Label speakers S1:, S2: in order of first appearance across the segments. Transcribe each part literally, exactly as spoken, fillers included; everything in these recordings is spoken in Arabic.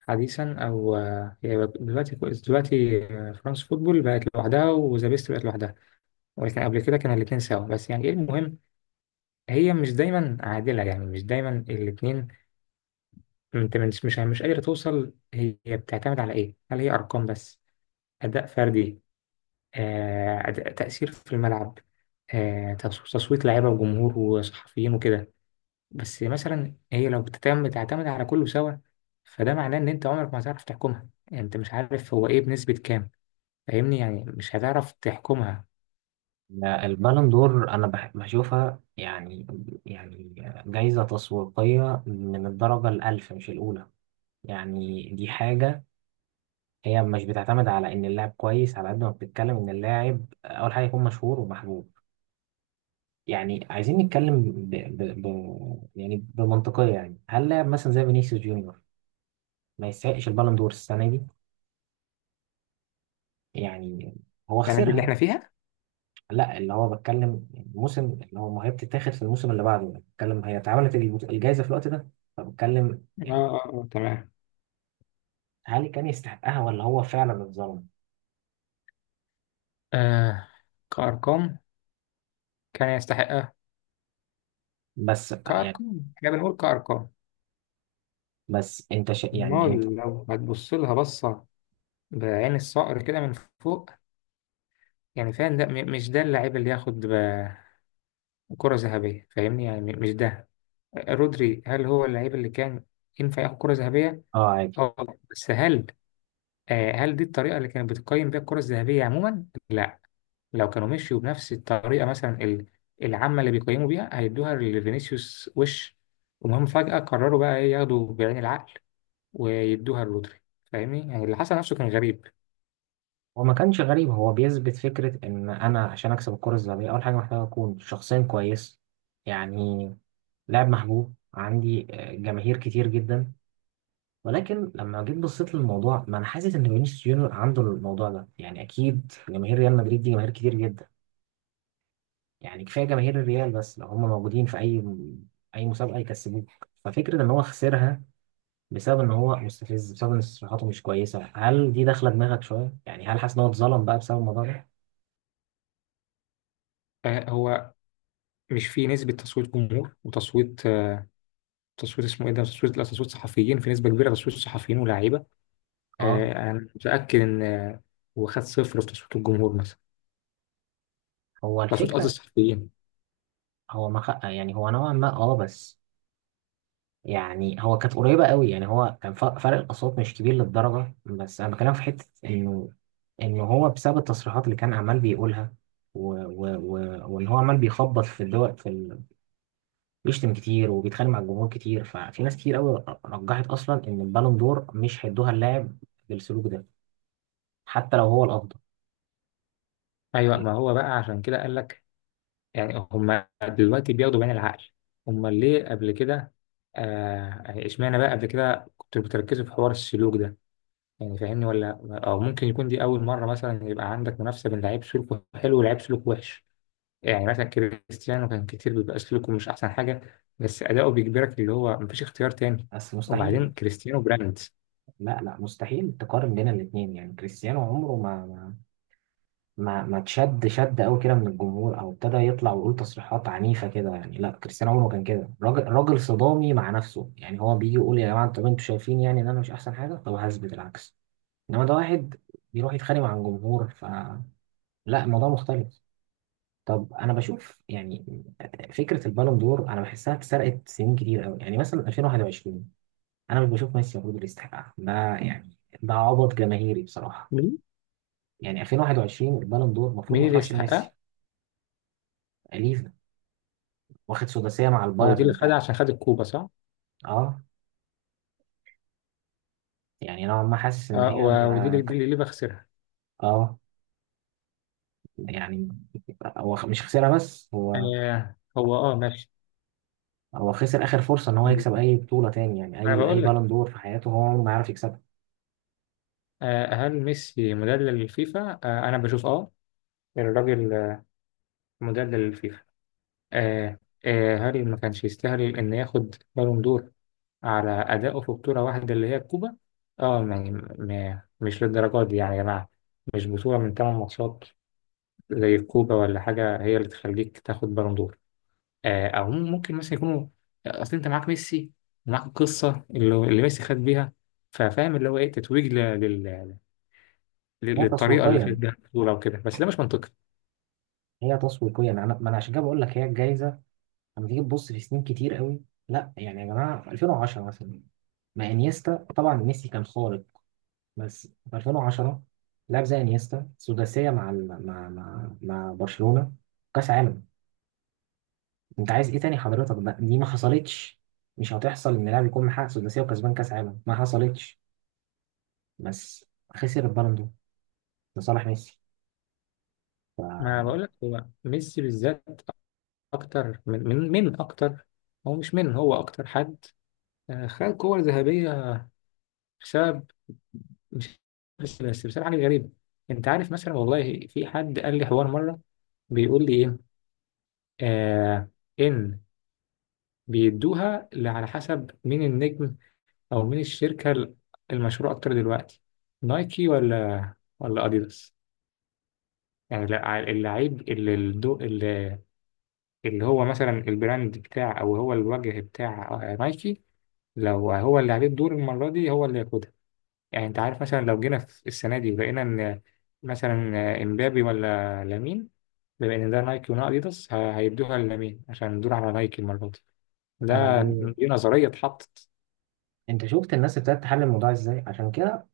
S1: حديثا او آه، هي دلوقتي دلوقتي آه، فرانس فوتبول بقت لوحدها وذا بيست بقت لوحدها. ولكن قبل كده كان الاثنين سوا، بس يعني ايه المهم، هي مش دايما عادله، يعني مش دايما الاثنين. انت مش مش مش قادره توصل، هي بتعتمد على ايه؟ هل هي ارقام بس؟ اداء فردي؟ آه أداء، تاثير في الملعب؟ آه تص- تصويت لعيبه وجمهور وصحفيين وكده؟ بس مثلا هي لو بتعتمد تعتمد على كله سوا، فده معناه ان انت عمرك ما هتعرف تحكمها. يعني انت مش عارف هو ايه بنسبه كام. فاهمني؟ يعني مش هتعرف تحكمها.
S2: البالون دور انا بح- بشوفها يعني يعني جايزة تسويقية من الدرجة الألف مش الأولى. يعني دي حاجة. هي مش بتعتمد على إن اللاعب كويس على قد ما بتتكلم إن اللاعب أول حاجة يكون مشهور ومحبوب. يعني عايزين نتكلم ب... ب... ب... يعني بمنطقية. يعني هل لاعب مثلا زي فينيسيوس جونيور ما يستحقش البالون دور السنة دي؟ يعني هو
S1: يعني دي اللي
S2: خسرها.
S1: احنا فيها.
S2: لا، اللي هو بتكلم الموسم، اللي هو ما هي بتتاخد في الموسم اللي بعده، بتكلم هي اتعملت الجائزة في الوقت ده، فبتكلم
S1: اه
S2: يعني
S1: اه اه تمام.
S2: هل كان يستحقها ولا هو فعلا اتظلم.
S1: آه، كأرقام كان يستحقها.
S2: بس يعني،
S1: كأرقام، احنا بنقول كأرقام.
S2: بس انت ش... يعني انت.
S1: امال لو هتبص لها بصة بعين الصقر كده من فوق، يعني فاهم؟ ده م- مش ده اللاعب اللي ياخد ب- كرة ذهبية؟ فاهمني؟ يعني م- مش ده. رودري، هل هو اللاعب اللي كان ينفع ياخد كرة ذهبية؟
S2: اه، عادي.
S1: اه، بس هل آه، هل دي الطريقة اللي كانت بتقيم بيها الكرة الذهبية عموما؟ لا. لو كانوا مشيوا بنفس الطريقة مثلا ال- العامة اللي بيقيموا بيها، هيدوها لفينيسيوس. وش، وهم فجأة قرروا بقى إيه، ياخدوا بعين العقل ويدوها لرودري. فاهمني؟ يعني اللي حصل نفسه كان غريب.
S2: هو ما كانش غريب، هو بيثبت فكرة ان انا عشان اكسب الكرة الذهبية اول حاجة محتاج اكون شخصيا كويس، يعني لاعب محبوب عندي، آه، جماهير كتير جدا. ولكن لما جيت بصيت للموضوع، ما انا حاسس ان فينيسيوس جونيور عنده الموضوع ده. يعني اكيد جماهير ريال مدريد دي جماهير كتير جدا، يعني كفايه جماهير الريال بس لو هم موجودين في اي اي مسابقه يكسبوك. ففكره ان هو خسرها بسبب ان هو مستفز، بسبب ان تصريحاته مش كويسه، هل دي داخله دماغك شويه؟ يعني هل حاسس ان هو اتظلم بقى بسبب الموضوع ده؟
S1: آه، هو مش في نسبة تصويت جمهور وتصويت آه، تصويت، اسمه إيه ده؟ تصويت، لا، تصويت صحفيين، في نسبة كبيرة تصويت صحفيين ولاعيبة.
S2: اه،
S1: آه، أنا متأكد إن آه، هو خد صفر في تصويت الجمهور مثلا.
S2: هو
S1: تصويت قصدي
S2: الفكره.
S1: الصحفيين.
S2: هو ما خ... يعني هو نوعا ما، اه، بس يعني هو كانت قريبة قوي. يعني هو كان ف- فرق الأصوات مش كبير للدرجة. بس أنا بكلم في حتة إنه إنه هو بسبب التصريحات اللي كان عمال بيقولها، و... و... و... وإن هو عمال بيخبط في الدول، في ال... بيشتم كتير وبيتخانق مع الجمهور كتير، ففي ناس كتير قوي رجحت أصلا إن البالون دور مش هيدوها اللاعب بالسلوك ده، حتى لو هو الأفضل.
S1: أيوه، ما هو بقى عشان كده قال لك يعني هم دلوقتي بياخدوا بعين العقل. هم ليه قبل كده؟ آه، يعني اشمعنى بقى قبل كده كنتوا بتركزوا في حوار السلوك ده؟ يعني فاهمني ولا؟ او ممكن يكون دي اول مره مثلا يبقى عندك منافسه بين لعيب سلوكه حلو ولعيب سلوكه وحش. يعني مثلا كريستيانو كان كتير بيبقى سلوكه مش احسن حاجه، بس اداؤه بيجبرك، اللي هو مفيش اختيار تاني.
S2: بس مستحيل.
S1: وبعدين كريستيانو براند.
S2: لا، لا، مستحيل تقارن بين الاتنين. يعني كريستيانو عمره ما ما ما تشد شد قوي كده من الجمهور، او ابتدى يطلع ويقول تصريحات عنيفه كده. يعني لا، كريستيانو عمره ما كان كده، راجل، راجل صدامي مع نفسه. يعني هو بيجي يقول يا جماعه طب انتوا شايفين يعني ان انا مش احسن حاجه، طب هثبت العكس. انما ده واحد بيروح يتخانق مع الجمهور، فلا، الموضوع مختلف. طب انا بشوف يعني فكره البالون دور انا بحسها اتسرقت سنين كتير قوي. يعني مثلا ألفين وواحد وعشرين انا مش بشوف ميسي المفروض اللي يستحقها، ده يعني ده عبط جماهيري بصراحه.
S1: مين؟
S2: يعني ألفين وواحد وعشرين البالون دور المفروض ما
S1: مين اللي
S2: تروحش لميسي.
S1: يستحقها؟
S2: ليه؟ واخد سداسية مع
S1: هو دي اللي
S2: البايرن
S1: خدها
S2: بتاع.
S1: عشان خد الكوبا، صح؟
S2: اه. يعني نوعا ما حاسس ان
S1: آه،
S2: هي
S1: و- ودي
S2: ما
S1: اللي دي
S2: ك-
S1: اللي ليفا خسرها.
S2: اه، يعني هو خ- مش خسرها بس هو،
S1: آه، هو اه ماشي.
S2: هو خسر اخر فرصة ان هو يكسب
S1: ما
S2: اي بطولة تاني. يعني
S1: انا
S2: اي
S1: بقول
S2: اي
S1: لك
S2: بالون دور في حياته هو عمره ما يعرف يكسبها.
S1: آه، هل ميسي مدلل للفيفا؟ آه، أنا بشوف أه، الراجل آه، مدلل للفيفا. آه، آه، هل ما كانش يستاهل إن ياخد بالون دور على أدائه في بطولة واحدة اللي هي الكوبا؟ أه يعني م- مش للدرجة دي يعني يا جماعة. مش بطولة من تمن ماتشات زي الكوبا ولا حاجة هي اللي تخليك تاخد بالون دور. آه، أو ممكن مثلا يكونوا، أصل أنت معاك ميسي ومعاك القصة اللي اللي ميسي خد بيها، ففاهم اللي هو إيه، تتويج لل-
S2: هي
S1: للطريقه اللي خد
S2: تسويقيا
S1: بيها البطوله وكده. بس ده مش منطقي.
S2: هي تسويقيا انا، ما انا عشان كده بقول لك هي الجايزة. لما تيجي تبص في سنين كتير قوي، لا يعني يا جماعة، ألفين وعشرة مثلا، ما انيستا، طبعا ميسي كان خارق بس في ألفين وعشرة لاعب زي انيستا سداسية مع ال- مع مع مع برشلونة، كاس عالم، انت عايز ايه تاني حضرتك؟ ده دي ما حصلتش، مش هتحصل ان لاعب يكون محقق سداسيه وكسبان كاس عالم، ما حصلتش، بس خسر البالون دور لصالح ميسي.
S1: ما
S2: فانا
S1: بقول لك هو ميسي بالذات اكتر من من من اكتر. هو مش من، هو اكتر حد آه، خد كور ذهبيه بسبب، مش بس بس بسبب حاجه غريبه. انت عارف مثلا، والله في حد قال لي حوار مره، بيقول لي ايه آه، ان بيدوها ل- على حسب مين النجم او مين الشركه ال- المشهوره اكتر دلوقتي، نايكي ولا ولا اديداس. يعني لا، اللعيب اللي الدو... اللي هو مثلا البراند بتاع، او هو الوجه بتاع آه، نايكي، لو هو اللي عليه الدور المره دي هو اللي ياخدها. يعني انت عارف مثلا لو جينا في السنه دي لقينا ان مثلا آه، امبابي ولا لامين، بما ان ده نايكي وده اديداس، ه- هيدوها للامين عشان الدور على نايكي المره دي. ده،
S2: دي،
S1: دي نظريه اتحطت.
S2: انت شفت الناس ابتدت تحلل الموضوع ازاي؟ عشان كده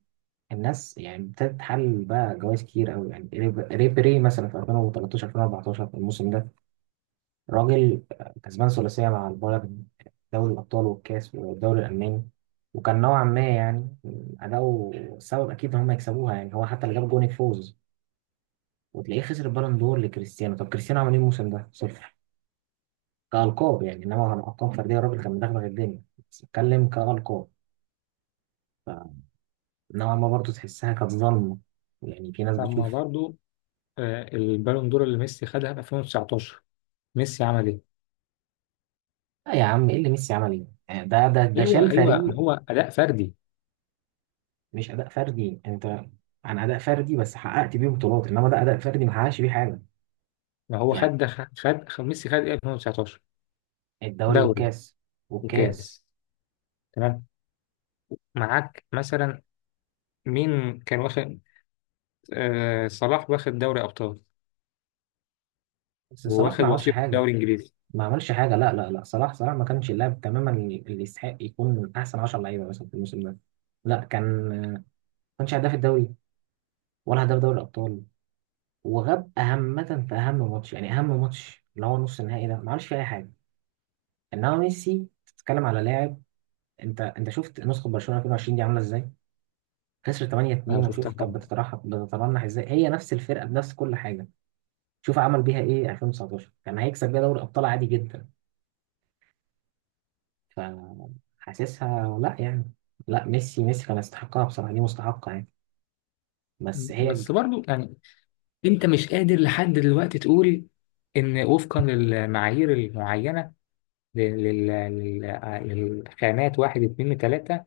S2: الناس يعني ابتدت تحلل بقى جوائز كتير قوي. يعني ريب- ريبيري مثلا في ألفين وتلتاشر ألفين واربعتاشر الموسم ده، راجل كسبان ثلاثيه مع البايرن، دوري الابطال والكاس والدوري الالماني، وكان نوعا ما يعني اداؤه سبب اكيد ان هم يكسبوها، يعني هو حتى اللي جاب جون الفوز، وتلاقيه خسر البالون دور لكريستيانو. طب كريستيانو عمل ايه الموسم ده؟ صفر كألقاب يعني، انما عن ألقاب فردية الراجل كان مدغدغ الدنيا، بس بتكلم كألقاب، فنوعا ما برضه تحسها كانت ظلمة. يعني في ناس
S1: لما
S2: بتشوف،
S1: برضو آه، البالون دور اللي ميسي خدها في ألفين وتسعطاشر، ميسي عمل ايه؟
S2: لا يا عم، ايه اللي ميسي عمل ايه؟ يعني ده ده ده شال
S1: ايوه ايوه، ما
S2: فريق،
S1: هو اداء فردي.
S2: مش أداء فردي، انت عن أداء فردي بس حققت بيه بطولات، انما ده أداء فردي ما حققش بيه حاجة
S1: ما هو خد
S2: يعني.
S1: ده. خد خد ميسي خد ايه في ألفين وتسعة عشر؟
S2: الدوري
S1: دوري
S2: والكاس والكاس.
S1: وكاس. تمام. معاك مثلا مين كان واخد؟ آه صلاح واخد دوري ابطال
S2: بس صلاح
S1: وواخد
S2: ما عملش
S1: وصيف
S2: حاجة،
S1: دوري انجليزي.
S2: ما عملش حاجه. لا، لا، لا، صلاح، صلاح ما كانش اللاعب تماما اللي يستحق يكون من احسن عشرة لعيبه مثلا في الموسم ده. لا كان، ما كانش هداف الدوري، ولا هداف دوري الابطال، وغاب اهمه في اهم ماتش، يعني اهم ماتش اللي هو نص النهائي ده ما عملش فيه اي حاجه. انما ميسي، تتكلم على لاعب، انت انت شفت نسخه برشلونه ألفين وعشرين دي عامله ازاي، خسر
S1: انا
S2: تمانية اتنين.
S1: شفتها
S2: وشوف كانت
S1: طبعا.
S2: بتترحم بتترنح ازاي، هي نفس الفرقه بنفس كل حاجه. شوف عمل بيها ايه ألفين وتسعتاشر، كان هيكسب بيها دوري ابطال عادي جدا. فحاسسها لا يعني، لا، ميسي، ميسي كان يستحقها بصراحة، دي مستحقة يعني، بس هي،
S1: بس برضو يعني انت مش قادر لحد دلوقتي تقول ان وفقا للمعايير المعينه لل- لل- لل- للخانات واحد اتنين تلاته،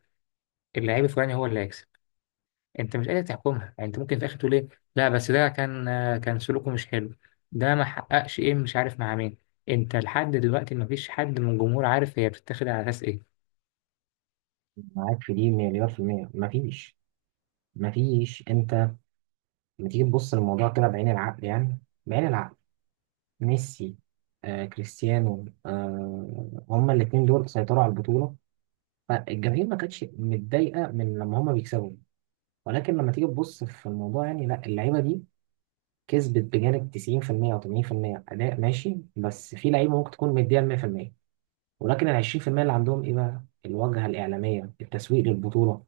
S1: اللعيب الفلاني هو اللي هيكسب. انت مش قادر تحكمها. يعني انت ممكن في الاخر تقول ايه، لا بس ده كان، كان سلوكه مش حلو، ده ما حققش ايه، مش عارف مع مين. انت لحد دلوقتي ما فيش حد من الجمهور عارف هي بتتاخد على اساس ايه.
S2: معاك في دي مليار في المية، مفيش مفيش انت لما تيجي تبص للموضوع كده بعين العقل، يعني بعين العقل، ميسي آه، كريستيانو آه، هما الاتنين دول سيطروا على البطولة، فالجماهير ما كانتش متضايقة من لما هما بيكسبوا. ولكن لما تيجي تبص في الموضوع يعني لا، اللعيبة دي كسبت بجانب تسعين في المية أو ثمانين في المية أداء ماشي، بس في لعيبة ممكن تكون مديها مئة في المية، ولكن ال عشرين في المية اللي عندهم ايه بقى؟ الواجهه الاعلاميه، التسويق للبطوله،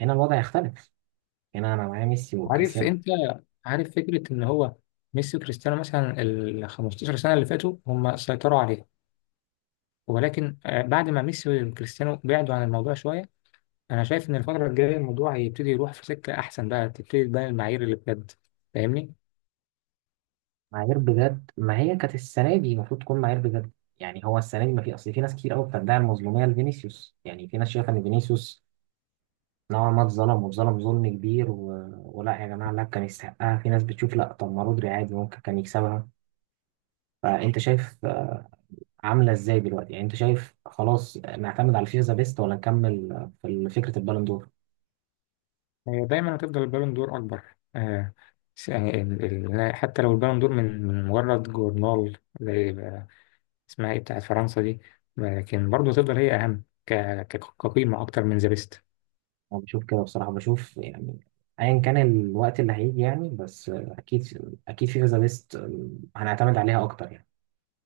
S2: هنا الوضع يختلف، هنا انا معايا ميسي
S1: عارف؟
S2: وكريستيانو.
S1: انت عارف فكرة ان هو ميسي وكريستيانو مثلا ال خمسة عشر سنة اللي فاتوا هم سيطروا عليها، ولكن آه، بعد ما ميسي وكريستيانو بعدوا عن الموضوع شوية، انا شايف ان الفترة الجاية الموضوع هيبتدي يروح في سكة احسن، بقى تبتدي تبان المعايير اللي بجد. فاهمني؟
S2: معايير بجد، ما هي كانت السنه دي المفروض تكون معايير بجد. يعني هو السنه دي ما في، اصل في ناس كتير قوي بتدعي المظلوميه لفينيسيوس، يعني في ناس شايفه ان فينيسيوس نوعا ما اتظلم، واتظلم ظلم كبير، و... ولا يا جماعه لا، كان يستحقها. في ناس بتشوف لا، طب ما رودري عادي ممكن كان يكسبها. فانت شايف آه، عامله ازاي دلوقتي؟ يعني انت شايف خلاص آه، نعتمد على الفيفا ذا بيست ولا نكمل آه، في فكره البالون دور؟
S1: هي دايما هتفضل البالون دور أكبر. آه، س- يعني ال- ال- حتى لو البالون دور من من مجرد جورنال زي ب- اسمها إيه بتاعت فرنسا دي، لكن برضه هتفضل هي أهم ك- ك- كقيمة أكتر من ذا بيست.
S2: انا بشوف كده بصراحه، بشوف يعني ايا كان الوقت اللي هيجي، يعني بس آه، اكيد اكيد فيفا ذا بيست هنعتمد عليها اكتر يعني.